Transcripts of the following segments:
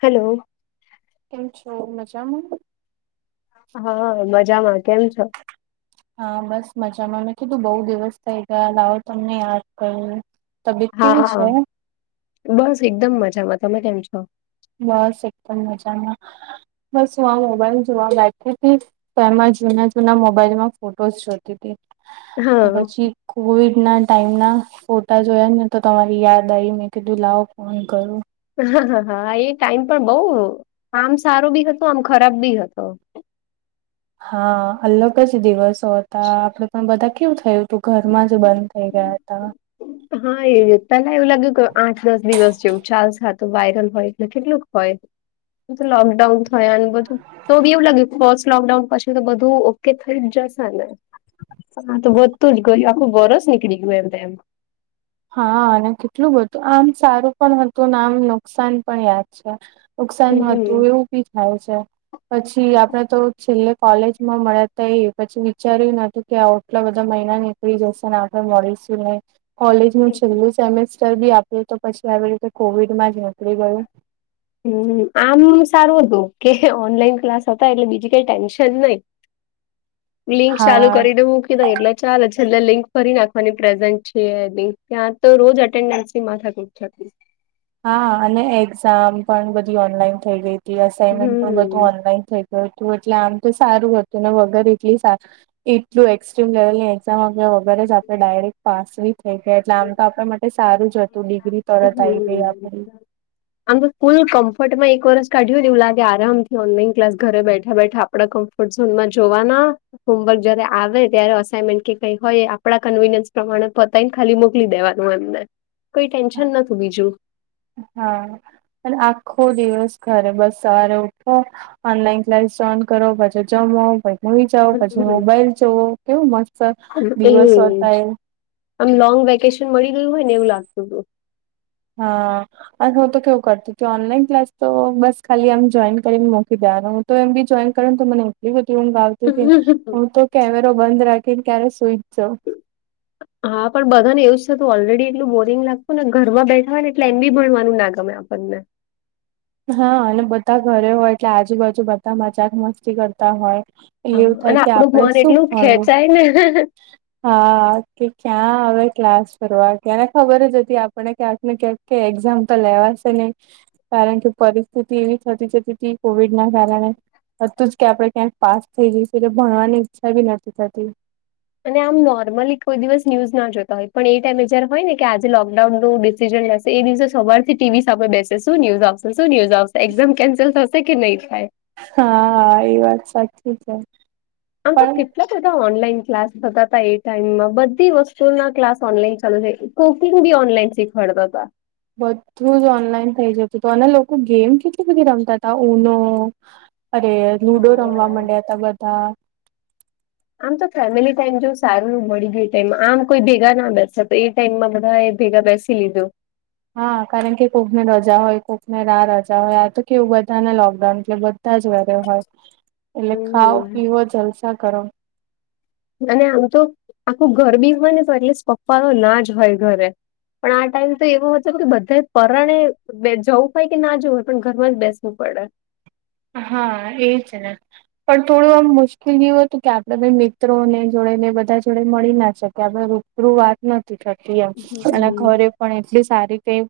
Hello કેમ છો મજામાં- હા મજામાં કેમ છો? હા બસ મજામાં મેં કીધું બહુ દિવસ થઈ ગયા લાવો તમને યાદ કરુ. હા બસ એકદમ મજામાં તમે તેમ છો? બસ એકદમ મજામાં બસ હું આ મોબાઈલ જોવા બેઠી હતી. તો એમાં જૂના જૂના મોબાઈલમાં ફોટોસ જોતી હતી તો હા પછી? કોવિડના ટાઈમના. ફોટા જોયા ને તો તમારી યાદ આવી મેં કીધું લાવો ફોન કરો- હા એ ટાઈમ પણ બઉ આમ સારો બી હતો આમ ખરાબ બી હતો- હા અલગ જ દિવસો હતા આપડે પણ બધા કેવું થયું તું ઘરમાં જ બંધ થઇ ગયા હતા. હા એ પેલા એવું લાગ્યું કે આઠ દસ દિવસ જેવું ચાલ ખ- તો વાયરલ હોય એટલે કેટલુંક હોય? લોકડાઉન થયા બધું તો બી એવું લાગ્યું. લોકડાઉન પછી તો બધું ઓકે થઈ જ જશે ને- હા તો બધું જ ગયું આખું બરોસ નીકળી ગયું એમ તો એમ- હા અને કેટલું બધું આમ સારું પણ હતું ને આમ નુકસાન પણ યાદ- અ્ા નુકસાન હમ હતું એવું બી થાય છે. પછી આપડે તો છેલ્લે કોલેજ માં મળ્યા ત એ પછી વિચાર્યું નથી- કે આટલા બધા મહિના નીકળી જશે ને આપડણે મળીશું ને. કોલેજનું છેલ્લું સેમેિસ્ટર બી આપ્યું તો પછી આવી રીતે કોવિડમાં જ નીકળી ગયું. હમ આમ સારું હતું કે ઓનલાઈન ક્લાસ હતા એટલે બીજી કઈ ટેન્શન નહી. હ [inaudible] લિંક ચાલુ કરીને મૂકી દાય એટલે- ચાલે છેલ્લે લિંક ફરી નાખવાની પ્રેઝન્ટ છે લિક ત્યાં તો રોજ અટેન્ડન્સની માથા કૂટ છે. હા અને એક્ઝામ પણ બધી ઓનલાઈન થઈ ગઈ હતી અસાાઈનમેન્ટ પણ બધું હમ. ઓનલાઈન થઈ- ગયું હતું એટલે આમ તો સારું હતું ને વગર એટલી સારી એટલું એક્સ્ટ્રીમ લેવલની એક્ઝામ આપ્યા વગર જ આપણે ડાયરેક્ટ પાસ નહી થઈ ગયા એટલે આમ તો આપડે- એ સારું જ હતું ડિગ્રી તરત આવી ગઈ હમ. આપડી- આમ તો ફૂલ કમ્ફર્ટ માં એક વરસ કાઢ્યું નેવ લાગે આરામથી ઓનલાઈન ક્લાસ ઘરે બેઠા બેઠા આપડા કમ ફઝોનમાં જોવાના હોમવર્ક જયારે આવે ત્યારે અસાનમેન્ટ કે કઈ હોય આપણા કન્વીનિયસ પ્રમાણે પતા તાઈ ખાલી મોકલી દેવાનું એમને કોઈ ટેન્શન નતું બીજું હા અને આખો દિવસ ઘરે બસ સવારે ઉઠો ઓનલાઈન ક્લાસ જોઈન્ટ કરો પાછું જમો મુવી જાઓ પછી મોબાઈલ જોવો કેવું મસ્ત દિવસો હતા એજ એ આમ લોંગ વેકેશન મળી ગયું હોય ને એવું લાગતું હતું હા. હું તો કેવું કરતી તી ઓનલાઈન ક્લાસ તો બસ ખાલી આમ જોઈન કરીને મુકી દેવાનું તો એમ બી જોઈન કરને તો મને એટલી ઊંઘ આવતી હતી તીતી હતું. હું તો કેમેરો બંધ રાખીને ક્યારે સુઈચ જાઉ હા પણ બધા ને એવું જ થતું ઓલરેડી એટલું બોરિંગ લાગતું ને ઘરમાં બેઠાવા ને એટલે એમ બી ભણવાનું ના ગમે આપણને હા અને બધા ઘરે હોય એટલે આજુબાજુ બધા મજાક મસ્તી કરતા હોય એવું થાય કે આપડે શું ભણવું કઈ નઈ હા કે ક્યાં આવે ક્લાસ ફરવા કે એને ખબર જ હતી આપને ક્યાંક ને ક્યાંક કે એક્ઝામ્પલ લેવાશે નઈ કારણ કે પરિસ્થિતિ એવી થતી જતી હતી કોવિડ ના કારણે હતું જ કે આપડણે ક્યાંક પાસ થઈ જઈશું એટલે ભણવાની ઈચ્છા ભી નથી થતી અને આમ નોર્મલી કોઈ દિવસ ન્યુઝ ના જોતા હોય પણ એ ટાઈમે જ્યારે હોય ને કે આજે લોકડાઉનનું ડિસીિઝન લેશે એ દિવસે સવારથી ટીવી સામે બેસે શું ન્યૂઝ આવશે શું ન્યુઝ આવશે એક્ઝામ કેન્સલ થશે કે નહી થાય હા હા એ વાત સાચી છે આમ તો કે પણ કેટલા બધા ઓનલાઈન ક્લાસ થતા હતા એ ટાઈમમાં બધી વસ્તુ ના ક્લાસ ઓનલાઈન ચાલુ થઈ ગયા કુકિંગ બી ઓનલાઈન શીખવાડતા હતા બધું જ ઓનલાઈન થઇ જતું હતું અને લોકો ગેમ કેટલી બધી રમતા હતા ઉનો અરે લુડો રમવા હા માંડ્યા હતા બધા આમ તો ફેમિલી ટાઈમ જોવું સારું ને મળી ગયુ એ ટાઈમ આમ કોઈ ભેગા ના બેસે તો એ ટાઈમમાં બધા એ ભેગા બેસે કી લીધું હા કારણ કે કોકને રજા હોય કોકને ના રજા હોય આ તો કેવું બધાને લોકડાઉન એટલે તા જ ઘરે હોય એટલે ખાઓ હમ પીવો જલસા કરો અને આમ તો આખું ઘર બી હોયને તો એટલે પપ્પા તો ના જ હોય ઘરે પણ આ ટાઈમ તો એવો હતો કે બધા પરાણે બે જવું હોય કે ના જવું હોય પણ ઘરમાં જ બેસવું પડે હા એજ ને પણ થોડું આમ મુશ્કેલ જેવું હતું કે આપડે મિત્રોને જોડે ને બધા જોડે મળી ના શકી આપણે લોકો રૂબરૂ વાત નથી થતી એમ અનેના હમ ઘરે પણ એટલી સારી કઈ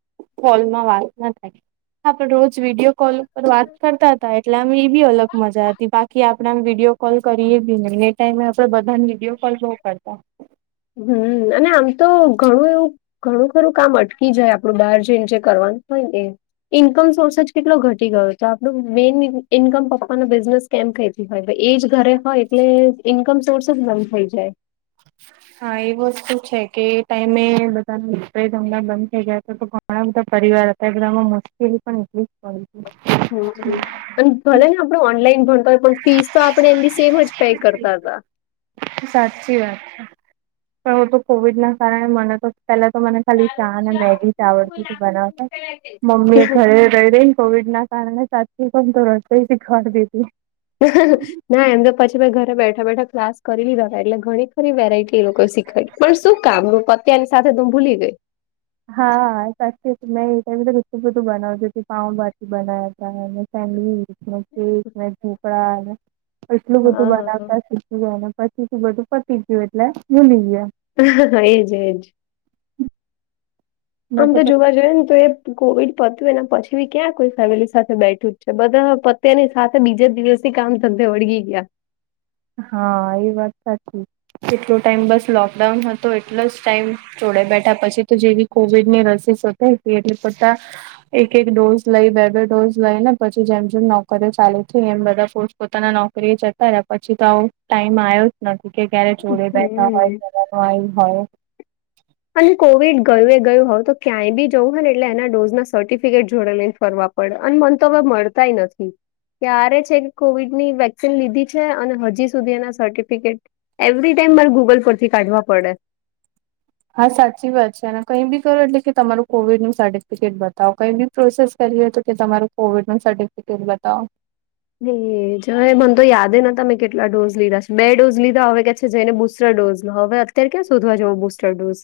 કોલમાં વાત ના થાય રોજ વિડીયો કોલ ઉપર વાત કરતા હતા એટલે આમ એ બી અલગ મજા હતી બાકી આપણેે આમ વિડીયો કોલ કરીએ બી નઈ ને ટાઈમે આપણે બધા વીડિયો કોલ બહુ કરતા હમ્મ અને આમ તો ઘણું એવું ઘણું ખરું કામ અટકી જાય આપણું બહાર જઈને જે કરવાનું હોય ને એ ઇન્કમ સોર્સ જ કેટલો ઘટી ગયો છે આપણું મેઈન ઇન્કમ પપ્પાનો બિઝનેસ કેમ કતી હોય એજ ઘરે હોય એટલે ઈન્કમ સોર્સ જ બમ થઈ જાય. હા એ વસ્તુ છે કે એ ટાઈમે બધા [unintelligible] થઈ ગાય તો ઘણા બધા પરિવાર હતા એ બધામાં મુશ્કેલી પણ એટલી જ પડી હમ અને ભલે ને આપડ ઓનલાઈન ભણતા હોય પણ. ફીસ તો આપણે એમની સેમ જ પે કરતા હતા. સાચી વાત છે પણ હું તો કોવિડ ના કારણે મને તો પેલા તો મને. ખાલી ચા અને મેગી ચાવર સુધી બનાવતા મમ્મી એ ઘરે રહી રઈ ને કોવિડ ના. [unintelligible] રસોઈ શીખવાડી દીધી. [inaudible] ના એમ તો પછી મેં ઘરે બેઠા બેઠા ક્લાસ કરી લીધા એટલે ઘણી ખરી વેરાયટી એ લોકો શીખય પણ શું કામું પત્યાની સાથે તું ભૂલી ગઈ. હા સાચી મેં એ ટાઇમે કેટલું બધું બનાવતી પાઉભાજી બનાવ્યાતા અને સેન્ડવીચ કેક ઢોકળાને એટલું બધું હા બનાવતા શીખી ને પછી થી બધું પતી ગયું એટલે ભૂલી ગયા. એજ એજ. આમ તો જોવા જોઈએ ને તો એ કોવિડ પત્યુંને પછી બી ક્યાં કોઈ ફેમિલી સાથે બેઠું જ છે બધા પત્યની સાથે બીજા દિવ સે કામ ધંધે વળગી ગ્યા. હા એ વાત સાચી જેટલો ટાઈમ બસ લોકડાઉન હતો એટલો જ ટાઈમ જોડે બેઠા પછી તો જેવી કોવિડ ની રસી શોધાઈ ગઈ એટલે બધા એક એક ડોઝ લઈ બે બે ડોઝ લઈ ને પછી જેમ જેમ નોકરીઓ ચાલી છે એમ બધા પોત પોતાના નો કરી એ જતા રા પછી તો આવો ટાઈમ આયો જ નથી કે ક્યારે જોડે બેઠા હોય હમ જવાનું આયું હોય. અને કોવિડ ગયું એ ગયું હવે તો ક્યાંય બી જવું હોય ને એટલે એના ડોઝ ના સર્ટિફિકેટ જોડે લઈને ફરવા પડે અને મન તો હવે મળતાય નથી. ક્યારે છે કે કોવિડ ની વેક્સિન લીધી છે અને હજી સુધી એના સર્ટિફિકેટ એવરી ટાઈમ મારે ગૂગલ પરથી કાઢવા પડે. હા સાચી વાત છે અને કઈ બી કરો એટલે કે તમારું કોવિડ નું સર્ટિફિકેટ બતાવો કઈ બી પ્રોસેસ કરીએ તો કે તમારો કોવિડ નું સર્ટિફિકેટ બતાવો. એજ મને તો યાદ ન તા મે કેટલા ડોઝ લીધા છે બે ડોઝ લીધા હવે કેછે જય ને બુસ્ટર ડોઝ લો હવે અત્યારે ક્યાં શોધવા જો બુસ્ટર ડોઝ.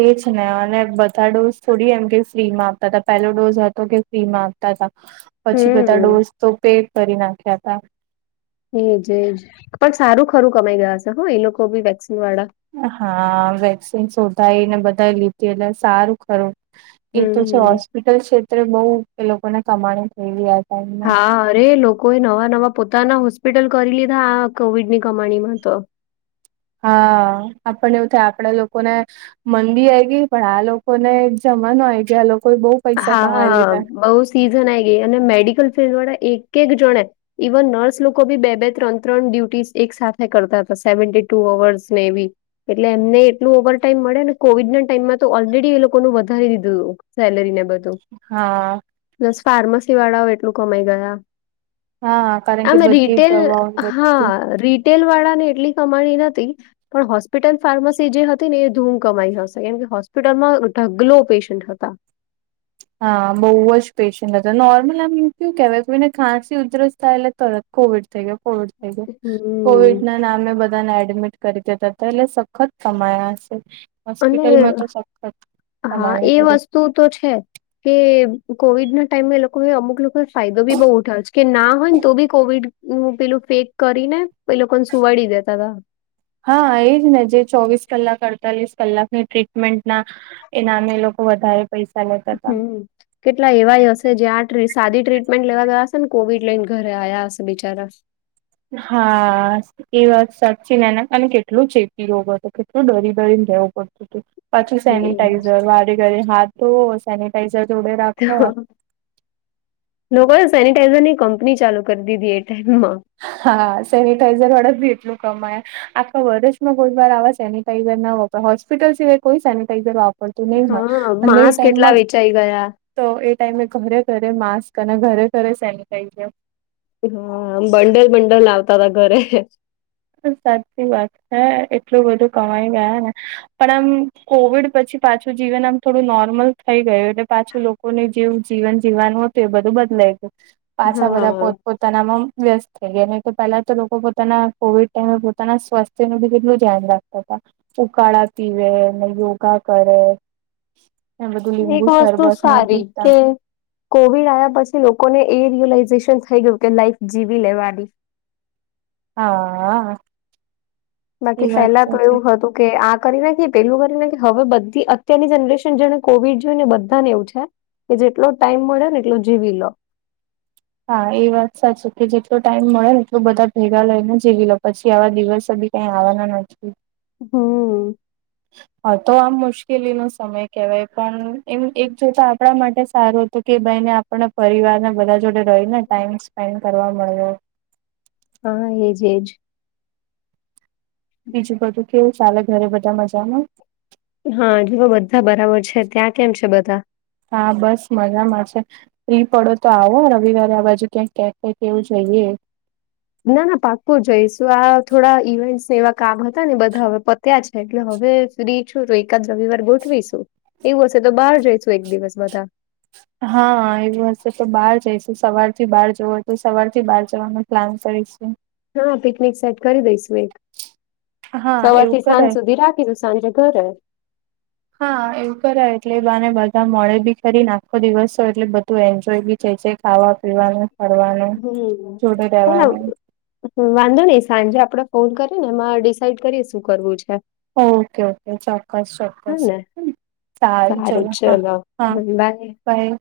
એ જ ને અને બધા ડોઝ થોડી એમ કે ફ્રી માં આપતા હતા પહેલો ડોઝ હતો કે ફ્રીમાં આપતાતા હતા પછી બધા ડોઝ હમ તો પે કરી નાખ્યા હતા. એજ એજ પણ સારું ખરું કમાઈ ગયા છે હો એ લોકો બી વેક્સિન વાળા. હા વેક્સિન શોધાઈ ને બધા લીધી એટલે સારું ખરું એ તો છે હમ હોસ્પિટલ ક્ષેત્રે બઉુ એ લોકોને કમાણી થઈ રહ્યા છે. હા અરે લોકોએ નવા નવા પોતાના હોસ્પિટલ કરી લીધા આ કોવિડની કમાણીમાં તો. હા આપને એવું થાય આપડે લોકોને મંદી આઈ ગઈ પણ આ લોકો ને જમાનો આઈ ગયા આ લોકો બઊ હા બઉ સીઝન આ ગઈ અને મેડિકલ ફિલ્ડ વાળા એક એક જણે ઇવન નર્સ લોકો બી બે બે ત્રણ ત્રણ ડ્યુટી એક સાથે કરતા હતા સેવી ટુ અવર્સ ને એવી. એટલે એમને એટલું ઓવર ટાઈમ મળે ને કોવિડ ના ટાઈમમાં તો ઓલરેડી એ લોકો વધારી દીધું સેલરીને એવું બધું હા. પ્લસ ફાર્મસી વાળાઓ એટલું કમાઈ ગયા. હા કારણ કે આમે બધી રિટેલ દવાઓ હા રી ટેલ વાળા ને એટલી કમાણી નથી. પણ હોસ્પિટલ ફાર્મસી જે હતી ને એ ધૂમ કમાઈ હશે કેમ કે હોસ્પિટલમાં ઢગલો પેશન્ટ હતા. હા બહુ જ પેશન્ટ હતા નોર્મલ આમ હું કેહેવાય કે એને ખાંસી ઉધરસ થાય એટલે તરત કોવિડ થઈ ગયો. કોવિડ થઈ ગયા હમ કોવિડ ના નામે બધાને એડમિટ કરી દેતા હતા એટલે સખત કમાયા હશે. અને હોસ્પિટલમાં તો સખત કમાણી છે. તું તો છે. કે કોવિડ ના ટાઈમે એ લોકોને અમુક લોકોને ફાયદો બી બઉ ઉઠાવે છે કે ના હોય ને તો બી કોવિડ હું પેલું પેક કરીને લોકોને સુવાડી દેતા હતા. હા એજ ને જે ચોવીસ કલાક અડતાલીસ કલાકની ટ્રીટમેન્ટના એ નામે લોકો વધારે પૈસા લેતા હતા. હમ કેટલા એવાય હશે જે આ સાદી ટ્રીટમેન્ટ લેવા ગયા હશે ને કોવિડ લઈને ઘરે આવ્યા હશે બિચારા. હા. એ વાત સાચી ના એના અને કેટલું ચેપી રોગ હતો કેટલું ડરી ડરીને રહેવું પડતું હતું. પછી હમ સેનિટાઈઝર વારે ઘરે હાથ ધોવો સેનિટાઈઝર જોડે રાખો. લોકોને સેનિટાઈઝર ની કંપની ચાલુ કરી દીધી એ ટાઈમમાં. હા સેનિટાઈઝર વાળા ભી એટલું કમાયા. આખા વર્ષમાં બોધવાર આવા સેનિટાઈઝર ના વાપરા હોસ્પિટલ સિવાય કોઈ સેનિટાઈઝર વાપ પણ તું નહી હા અને એ માંસ કેટલા ટાઈમમાં વેચાઈ ગયા તો એ ટાઈમે ઘરે ઘરે માસ્ક અને ઘરે ઘરે સેનિટાઈઝર. હા બંડલ બંડલ લાવતા હતા ઘરે. સાચી વાત છે એટલું બધું કમાઈ ગયા ને પણ આમ કોવિડ પછી પાછું જીવન આમ થોડું નોર્મલ થઈ ગયું એટલે પાછું લોકોને જેવ જીવન જીવવાનું હ તે બધું બદલાઈ ગયું. પાછા બધા હા પોત પોતાનામાં વ્યસ્ત થઈ ગયા નઈ તો પેલા તો લોકો પોતાના કોવિડ ટાઈમે પોતાના સ્વાસ્થ્ય ન બી કેટલું ધ્યાન રાખતા હતા. ઉકાળા પીવે ને યોગા કરે. એ બધું એક લીંબુ વસ્તુ શરબત ને એવું સારી પીતા. કે કોવિડ આવ્યા પછી લોકોને એ રિયલાઈઝેશન થઈ ગયું કે લાઈફ જીવી લેવાની. હા હ. બાકી પહેલા તો એવું હતું કે આ કરી નાખ પેલું કરી ના કે હવે બધી અત્યારની જનરેશન જેને કોવિડ જોય ને બધા ને એવું છે. કે જેટલો ટાઈમ મળે ને એટલો જીવી લો. હા એ વાત સાચી કે જેટલો ટાઈમ મળે એટલો બધા ભેગા લઈને જીવી લો પછી આવા દિવસો બી ક્યાં આવાના નથી. હમ્મ. હા તો આમ મુશ્કેલી નો સમય કહેવાય પણ એમ એક જોતા આપણા માટે સારો તો કે ભાઈ ને આપને પરિવારને બધા જોડે રહીને ટાઈમ સ્પેન્ડ કરવા મળ્યો. હા એજ એજ. બીજું બધું કેઉ ચાલે ઘરે બધા મજામાં? હા જેઓ બધા બરાબર છે ત્યાં કેમ છે બધા? હા બસ મજામાં છે. ફ્રી પડો તો આવો રવિવારે આ બાજુ ક્યાંક કે ક કેવું જઈએ. ના ના પાકકો જઈશું આ થોડા ઇવેન્ટસને એવા કામ હતા ને બધા હવે ત્યાં છે એટલે હવે સુધી છું તો એકાદ રવિવાર ગોઠવીશું. એવું હશે તો બહાર જઈશું એક દિવસ બધા. હા એવું હશે તો બહાર જઈશું સવાર થી બહાર જવો હોય તો સવાર થી બહાર જવાનું. પ્લાન કરીશ. હા પિકનિક સેટ કરી દઈશુ એક. હા એવું સવારથી કરાય સાંજ સુધી રાખીશું સાંજે ઘરે. [inaudible] હા એવું કરાય એટલે એ બાને બધા મળે બી ખરી ને આખો દિવસ તો એટલે બધું એન્જોય બી જે જે ખાવા પીવાનું ફડવાનું જોડે રહેેવાનું. હ વાંધો નઈ સાંજે આપડે ફોન કરીએ ને એમાં ડિસાઈડ કરીએ શું કરવું છે. ઓકે ઓકે ચોક્કસ હ ચોક્કસ ને સારૂ ચલો હા હા. બાય કઈ.